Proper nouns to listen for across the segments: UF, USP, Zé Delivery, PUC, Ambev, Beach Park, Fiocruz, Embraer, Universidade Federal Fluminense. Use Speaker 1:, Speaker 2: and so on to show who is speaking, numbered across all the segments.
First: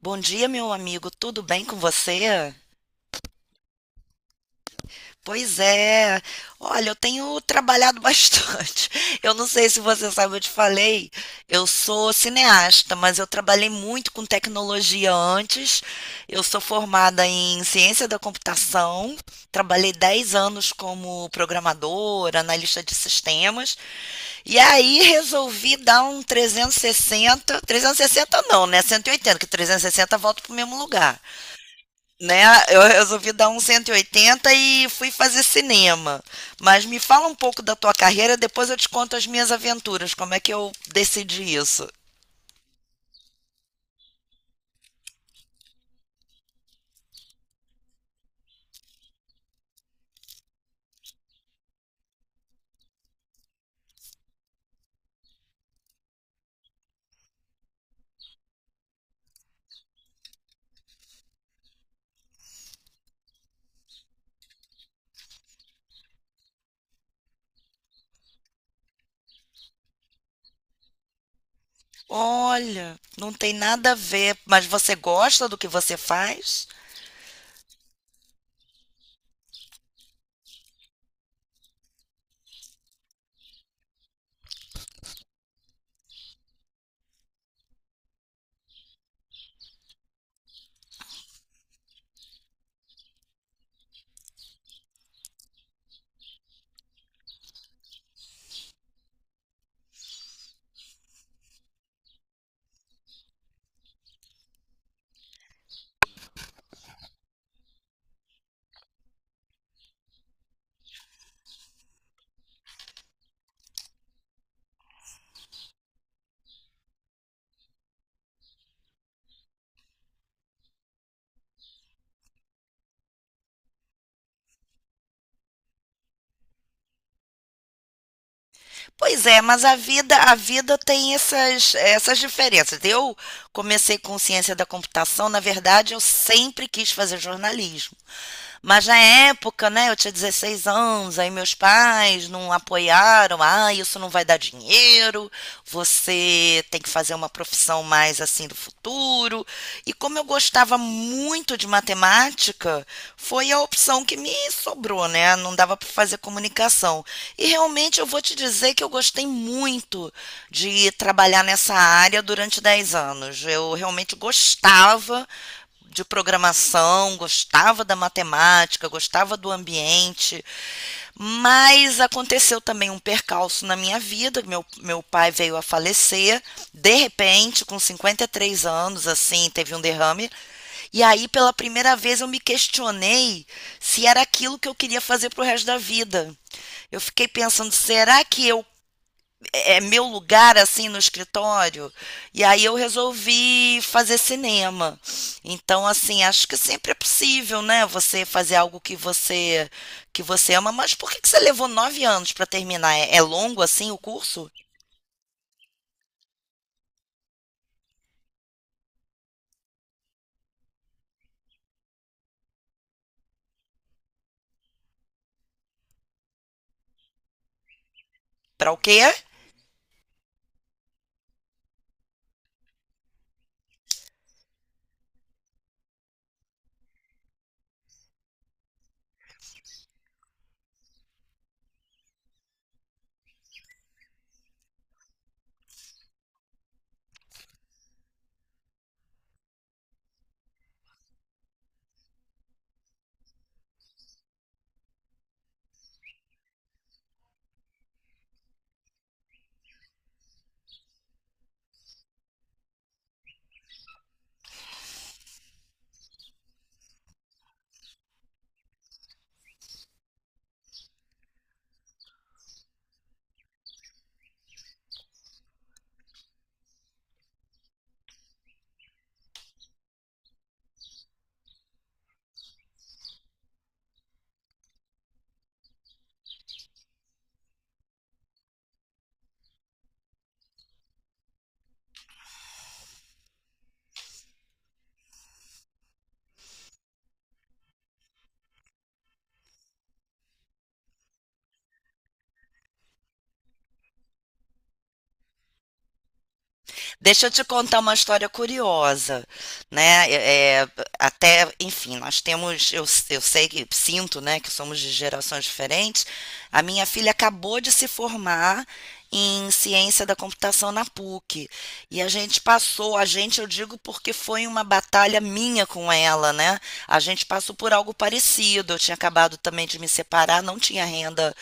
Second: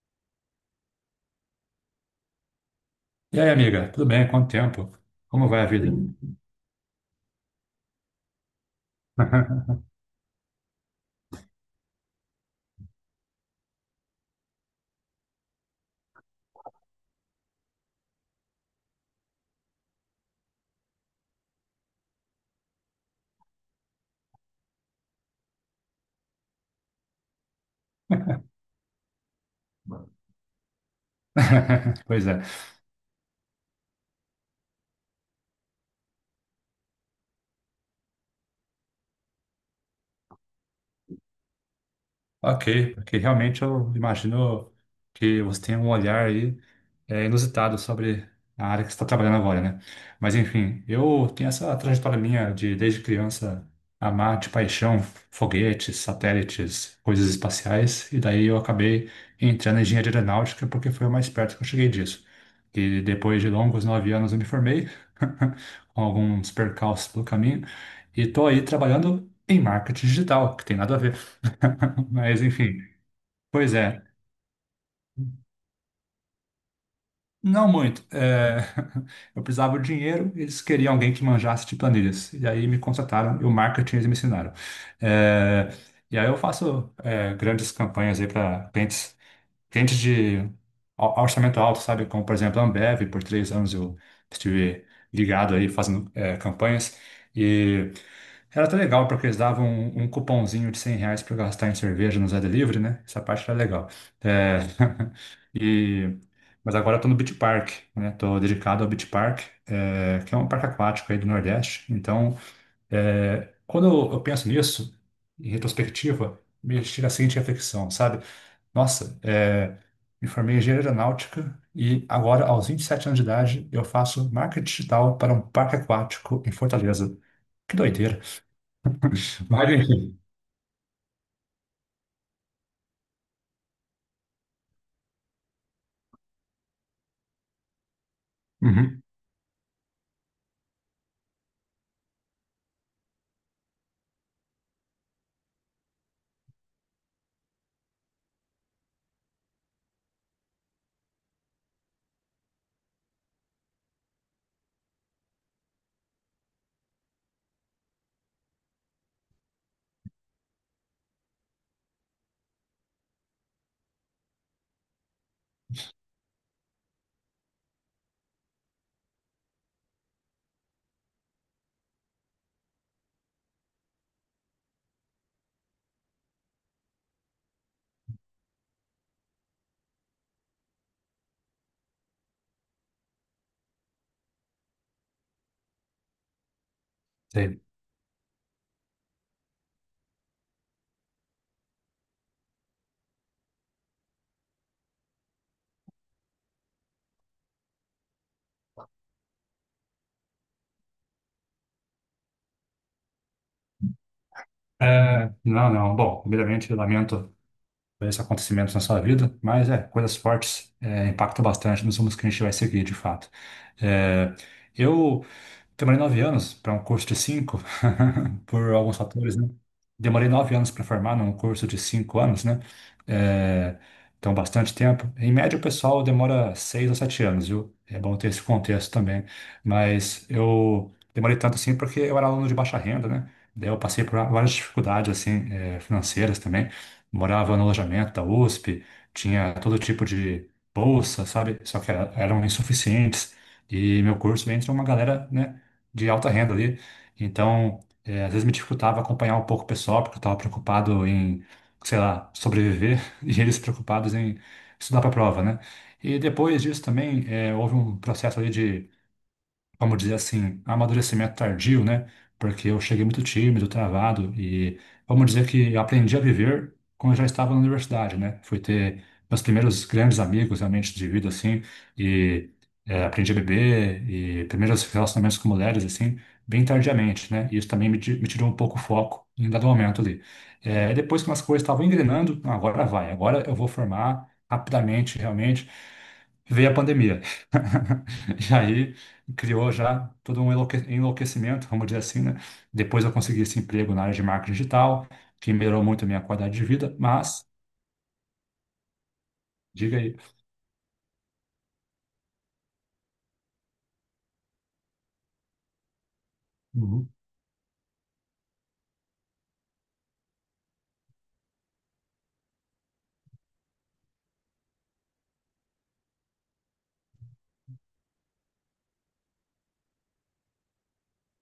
Speaker 1: Bom dia, meu amigo. Tudo bem com você?
Speaker 2: E aí, amiga, tudo bem? Quanto tempo? Como
Speaker 1: Pois
Speaker 2: vai a vida?
Speaker 1: é. Olha, eu tenho trabalhado bastante. Eu não sei se você sabe, eu te falei. Eu sou cineasta, mas eu trabalhei muito com tecnologia antes. Eu sou formada em ciência da computação. Trabalhei 10 anos como programadora, analista de sistemas. E aí resolvi dar um 360? 360 não, né? 180, que 360 volta para o mesmo lugar.
Speaker 2: Pois é.
Speaker 1: Né? Eu resolvi dar um 180 e oitenta e fui fazer cinema. Mas me fala um pouco da tua carreira, depois eu te conto as minhas aventuras, como é que eu decidi isso.
Speaker 2: Ok, porque realmente eu imagino que você tem um olhar aí inusitado sobre a área que você está trabalhando agora, né? Mas enfim, eu tenho essa trajetória minha de desde criança amar de paixão foguetes, satélites, coisas espaciais, e daí eu acabei entrando em engenharia aeronáutica porque foi o mais perto que eu cheguei disso. E depois de longos 9 anos eu me formei, com alguns percalços pelo caminho, e estou aí trabalhando em marketing digital, que tem nada a ver. Mas enfim,
Speaker 1: Olha, não tem
Speaker 2: pois
Speaker 1: nada a
Speaker 2: é.
Speaker 1: ver, mas você gosta do que você faz?
Speaker 2: Não muito. Eu precisava de dinheiro, eles queriam alguém que manjasse de planilhas. E aí me contrataram e o marketing eles me ensinaram. É, E aí eu faço grandes campanhas aí para clientes, clientes de orçamento alto, sabe? Como, por exemplo, a Ambev, por 3 anos eu estive ligado aí fazendo campanhas. Era até legal porque eles davam um cupomzinho de 100 reais para gastar em cerveja no Zé Delivery, né? Essa parte era legal. É, e, mas agora eu tô no Beach Park, né? Tô dedicado ao Beach Park, que é um parque aquático aí do Nordeste. Então, quando eu penso nisso, em retrospectiva, me chega a seguinte reflexão, sabe? Nossa, é, me formei em engenharia aeronáutica e agora, aos 27 anos de idade, eu faço marketing digital para um parque aquático em Fortaleza. Que doideira.
Speaker 1: Pois é, mas
Speaker 2: Mas,
Speaker 1: a vida,
Speaker 2: enfim,
Speaker 1: a vida tem essas diferenças. Eu comecei com ciência da computação, na verdade, eu sempre quis fazer jornalismo. Mas na
Speaker 2: uhum,
Speaker 1: época, né, eu tinha 16 anos, aí meus pais não apoiaram. Ah, isso não vai dar dinheiro, você tem que fazer uma profissão mais assim do futuro. E como eu gostava muito de matemática, foi a opção que me sobrou, né? Não dava para fazer comunicação. E realmente eu vou te dizer que eu gostei muito de trabalhar nessa área durante 10 anos. Eu realmente gostava de programação, gostava da matemática, gostava do ambiente, mas aconteceu também um percalço na minha vida. Meu pai veio a falecer, de repente, com 53 anos, assim, teve um derrame. E aí, pela primeira vez, eu me questionei se era aquilo que eu queria fazer pro resto da vida. Eu fiquei
Speaker 2: sei.
Speaker 1: pensando, será que eu é meu lugar assim no escritório. E aí eu resolvi fazer cinema. Então, assim, acho que sempre é possível, né? Você fazer algo que você ama. Mas por que que você levou 9 anos para terminar? É, é longo assim o curso?
Speaker 2: Não, não. Bom, primeiramente, eu lamento por esse acontecimento na sua vida, mas coisas fortes impactam bastante nos rumos que a gente vai seguir, de fato. É, eu demorei 9 anos para um curso de cinco,
Speaker 1: Para
Speaker 2: por
Speaker 1: o
Speaker 2: alguns
Speaker 1: quê?
Speaker 2: fatores, né? Demorei 9 anos para formar num curso de 5 anos, né? É, então, bastante tempo. Em média, o pessoal demora 6 ou 7 anos, viu? É bom ter esse contexto também. Mas eu demorei tanto assim porque eu era aluno de baixa renda, né? Daí eu passei por várias dificuldades, assim, financeiras também. Morava no alojamento da USP, tinha todo tipo de bolsa, sabe? Só que eram insuficientes. E meu curso entra uma galera, né? De alta renda ali. Então, é, às vezes me dificultava acompanhar um pouco o pessoal, porque eu estava preocupado em, sei lá, sobreviver, e eles preocupados em estudar para a prova, né? E depois disso também, houve um processo ali de, vamos dizer assim, amadurecimento tardio, né? Porque eu cheguei muito tímido, travado, e vamos dizer que eu aprendi a viver quando eu já estava na universidade, né? Fui ter meus primeiros grandes amigos realmente de vida, assim, e aprendi a beber e primeiros relacionamentos com mulheres, assim, bem tardiamente, né? E isso também me tirou um pouco o foco em dado momento ali. Depois que as coisas estavam engrenando, "Ah, agora vai, agora eu vou formar rapidamente", realmente, veio a pandemia. E aí criou já todo um enlouquecimento, vamos dizer assim, né? Depois eu consegui esse emprego na área de marketing digital, que melhorou muito a minha qualidade de vida,
Speaker 1: Deixa eu te
Speaker 2: mas,
Speaker 1: contar uma história curiosa,
Speaker 2: diga
Speaker 1: né?
Speaker 2: aí.
Speaker 1: Até, enfim, nós temos, eu sei que sinto, né, que somos de gerações diferentes. A minha
Speaker 2: Uhum,
Speaker 1: filha acabou de se formar em ciência da computação na PUC. E a gente passou, a gente, eu digo porque foi uma batalha minha com ela, né? A gente passou por algo parecido. Eu tinha acabado também de me separar, não tinha renda,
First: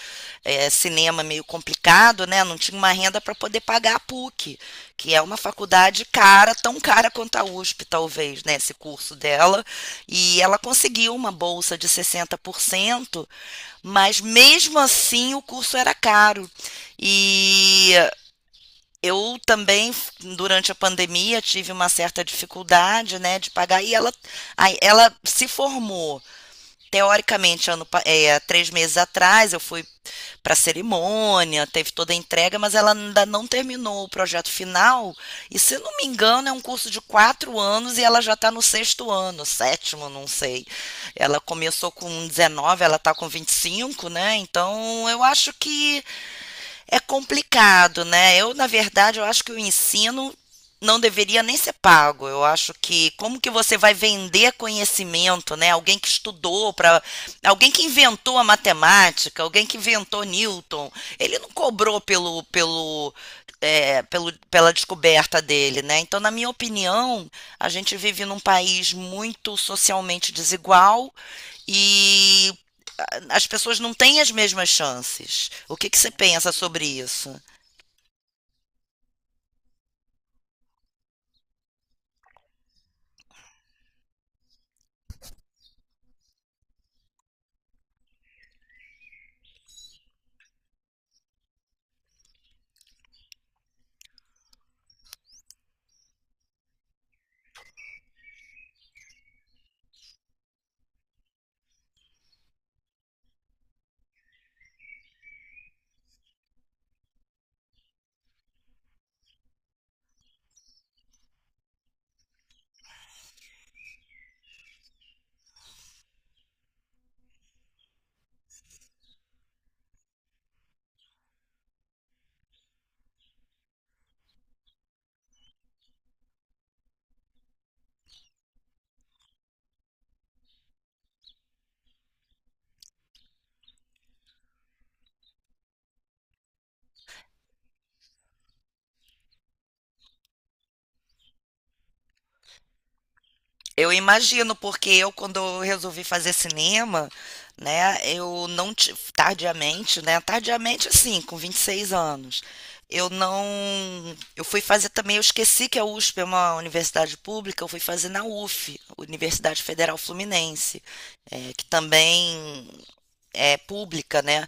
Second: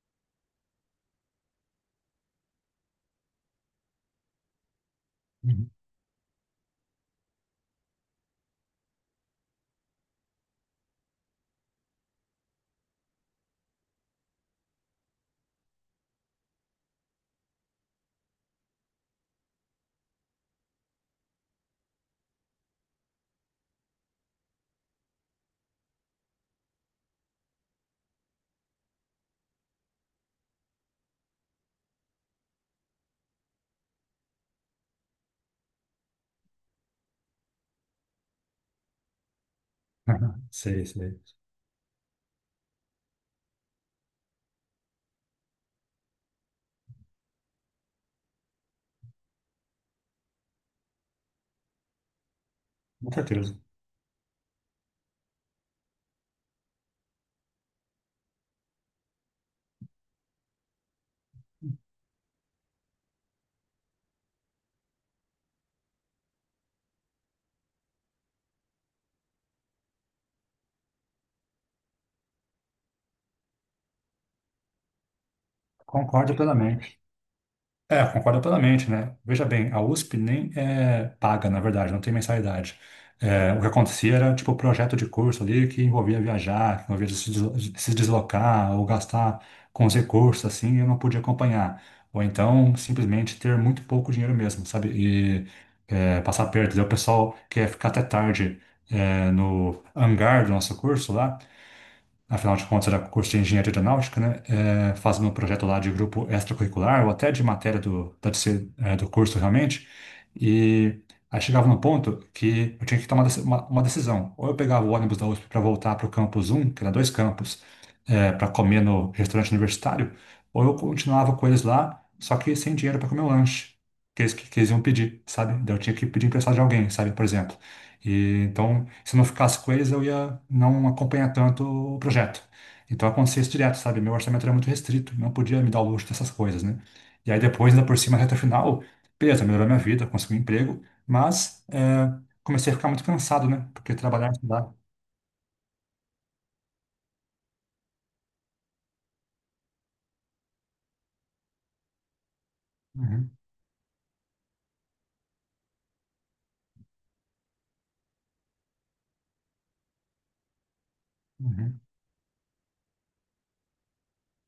Speaker 1: eh, cinema meio complicado, né? Não tinha uma renda para poder pagar a PUC, que é uma
Speaker 2: uhum.
Speaker 1: faculdade cara, tão cara quanto a USP, talvez, né, esse curso dela, e ela conseguiu uma bolsa de 60%, mas mesmo assim o curso era caro. E eu também, durante a pandemia, tive uma certa dificuldade, né, de pagar, e ela se formou teoricamente ano, é, 3 meses atrás, eu fui para a cerimônia, teve toda a entrega, mas ela ainda não terminou o projeto final. E se não me engano, é um curso de 4 anos e ela já está no sexto ano, sétimo, não sei.
Speaker 2: Sei, sei.
Speaker 1: Ela começou com 19, ela está com 25, né? Então eu acho que é complicado, né? Eu, na verdade, eu acho que o ensino não deveria nem ser pago. Eu acho que
Speaker 2: Com
Speaker 1: como que
Speaker 2: certeza.
Speaker 1: você vai vender conhecimento, né? Alguém que estudou para, alguém que inventou a matemática, alguém que inventou Newton, ele não cobrou pela descoberta dele, né? Então, na minha opinião, a gente vive num país muito socialmente desigual e as pessoas não têm as mesmas chances. O que, que você
Speaker 2: Concordo
Speaker 1: pensa sobre
Speaker 2: plenamente.
Speaker 1: isso?
Speaker 2: É, concordo plenamente, né? Veja bem, a USP nem é paga, na verdade, não tem mensalidade. É, o que acontecia era, tipo, projeto de curso ali que envolvia viajar, que envolvia se deslocar ou gastar com os recursos, assim, e eu não podia acompanhar. Ou então, simplesmente ter muito pouco dinheiro mesmo, sabe? E passar perto. Daí o pessoal quer ficar até tarde no hangar do nosso curso lá, afinal de contas era curso de engenharia aeronáutica, né? É, fazendo um projeto lá de grupo extracurricular ou até de matéria da TC, do curso realmente. E aí chegava num ponto que eu tinha que tomar uma decisão. Ou eu pegava o ônibus da USP para voltar para o campus um, que era dois campos, para comer no restaurante universitário, ou eu continuava com eles lá, só que sem dinheiro para comer o lanche. Que eles iam pedir, sabe? Daí eu tinha que pedir emprestado de alguém, sabe? Por exemplo. E, então, se eu não ficasse com eles, eu ia não acompanhar tanto o projeto. Então, acontecia isso direto, sabe? Meu orçamento era muito restrito, não podia me dar o luxo dessas coisas, né? E aí, depois, ainda por cima, reta final, beleza, melhorou minha vida, consegui um emprego, mas comecei a ficar muito cansado, né?
Speaker 1: Eu
Speaker 2: Porque trabalhar,
Speaker 1: imagino,
Speaker 2: estudar.
Speaker 1: porque eu, quando eu resolvi fazer cinema, né, eu não. Tardiamente, né? Tardiamente, assim, com 26 anos. Eu
Speaker 2: Uhum,
Speaker 1: não. Eu fui fazer também, eu esqueci que a USP é uma universidade pública, eu fui fazer na UF, Universidade Federal Fluminense, é, que
Speaker 2: uhum.
Speaker 1: também é, pública, né?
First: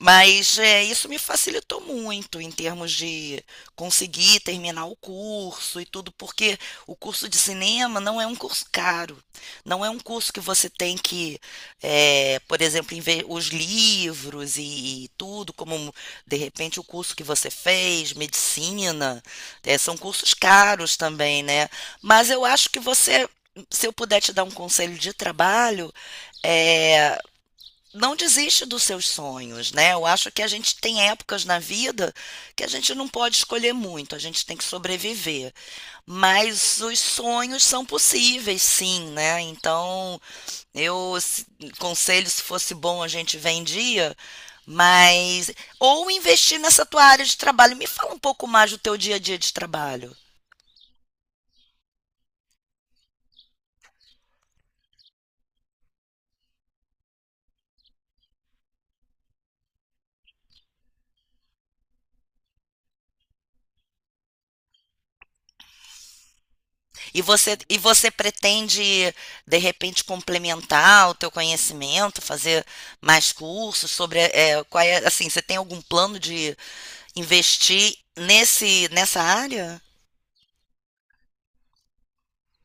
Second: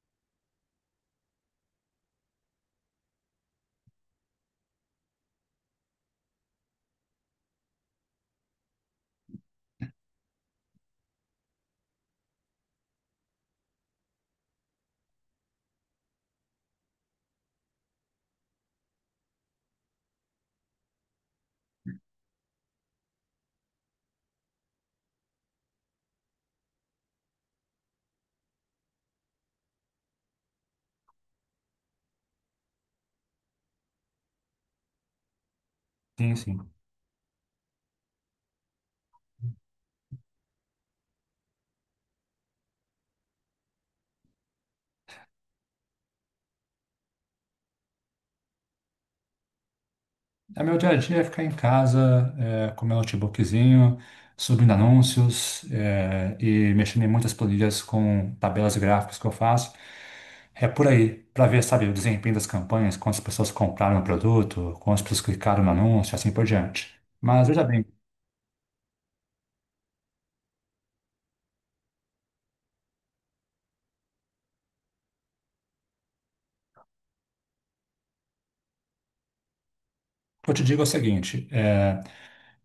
Speaker 1: Mas é, isso me facilitou muito em termos de conseguir terminar o curso e tudo, porque o curso de cinema não é um curso caro, não é um curso que você tem que, por exemplo, os livros e tudo, como de repente o curso que você fez, medicina, é, são cursos caros também, né? Mas eu acho que você, se eu puder te dar um conselho de trabalho, é, não desiste dos seus sonhos, né? Eu acho que a gente tem épocas na vida que a gente não pode escolher muito, a gente tem que sobreviver.
Speaker 2: Sim, sim.
Speaker 1: Mas os sonhos são possíveis, sim, né? Então, eu se- conselho se fosse bom a gente vendia, mas ou investir nessa tua área de trabalho. Me fala um pouco mais do teu dia a dia de trabalho.
Speaker 2: É, meu dia a dia é ficar em casa, é, com meu notebookzinho, subindo anúncios, é, e mexendo em muitas planilhas com tabelas gráficas que eu faço. É por aí, para ver, sabe, o desempenho das campanhas, quantas pessoas compraram o produto, quantas pessoas clicaram no anúncio, assim por diante. Mas veja
Speaker 1: E
Speaker 2: bem,
Speaker 1: você pretende, de repente, complementar o teu conhecimento, fazer mais cursos sobre, é, qual é, assim, você tem algum plano de investir nesse, nessa área?
Speaker 2: o que eu te digo é o seguinte. É,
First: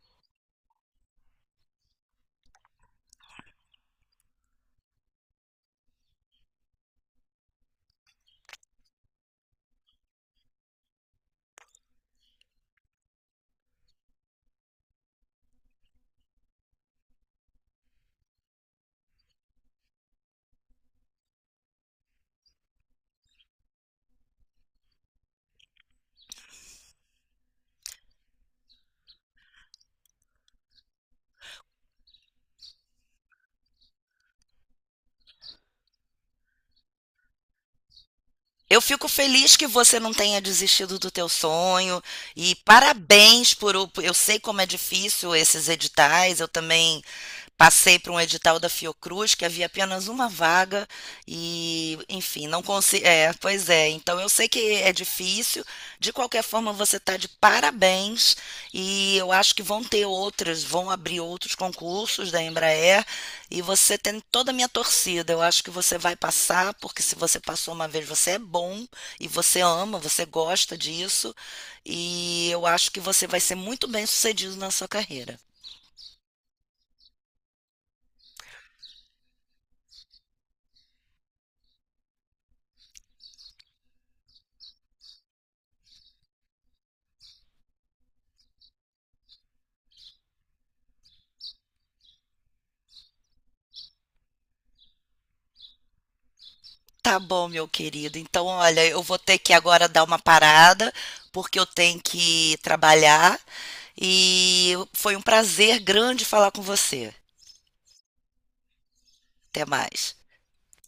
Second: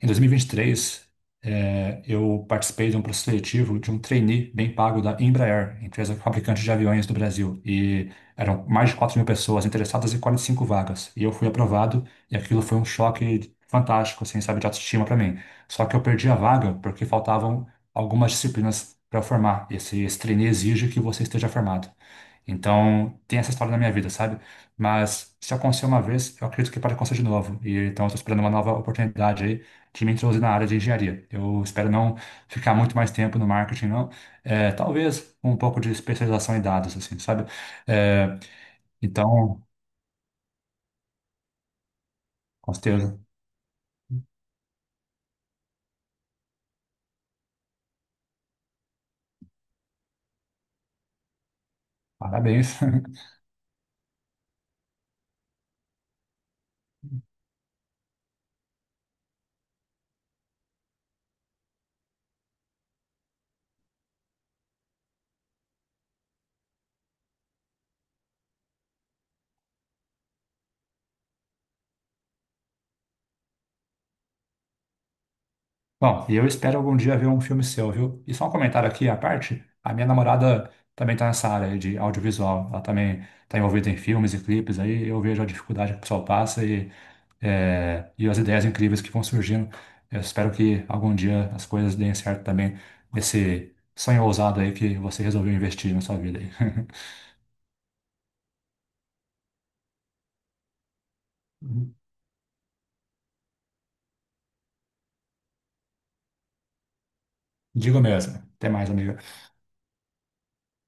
Speaker 2: Em 2023, eu participei de um processo seletivo de um trainee bem pago da Embraer, empresa fabricante de aviões do Brasil. E eram mais de 4 mil pessoas interessadas e 45 vagas. E eu fui aprovado, e aquilo foi um choque fantástico, assim, sabe, de autoestima para mim. Só que eu perdi a vaga porque faltavam algumas disciplinas para formar. Esse trainee exige que você esteja formado. Então, tem essa história na minha vida, sabe? Mas se aconteceu uma vez, eu acredito que pode acontecer de novo. E então, eu estou esperando uma nova oportunidade aí de me introduzir na área de engenharia. Eu espero não ficar muito mais tempo no marketing, não. É, talvez um pouco de especialização em dados, assim, sabe? É,
Speaker 1: Eu fico feliz
Speaker 2: então,
Speaker 1: que você não tenha desistido do teu sonho e
Speaker 2: com certeza,
Speaker 1: parabéns por, eu sei como é difícil esses editais, eu também passei para um edital da Fiocruz, que havia apenas uma vaga, e, enfim, não
Speaker 2: parabéns.
Speaker 1: consegui. É, pois é, então eu sei que é difícil. De qualquer forma, você está de parabéns, e eu acho que vão ter outras, vão abrir outros concursos da Embraer, e você tem toda a minha torcida. Eu acho que você vai passar, porque se você passou uma vez, você é bom, e você ama, você gosta disso, e eu acho que você vai ser muito bem sucedido na sua carreira.
Speaker 2: Bom, e eu espero algum dia ver um filme seu, viu? E só um comentário aqui à parte, a minha namorada também está nessa área aí de audiovisual, ela também está envolvida em filmes e clipes aí, eu vejo a dificuldade que o pessoal passa e, e as ideias incríveis que vão surgindo. Eu espero que algum dia as coisas deem certo também nesse sonho ousado aí que você resolveu investir na sua vida aí.
Speaker 1: Tá bom, meu querido. Então, olha, eu vou ter que agora dar uma parada, porque eu tenho que trabalhar. E foi um prazer grande falar com você.
Speaker 2: Digo mesmo. Até mais, amiga.
Speaker 1: Até mais.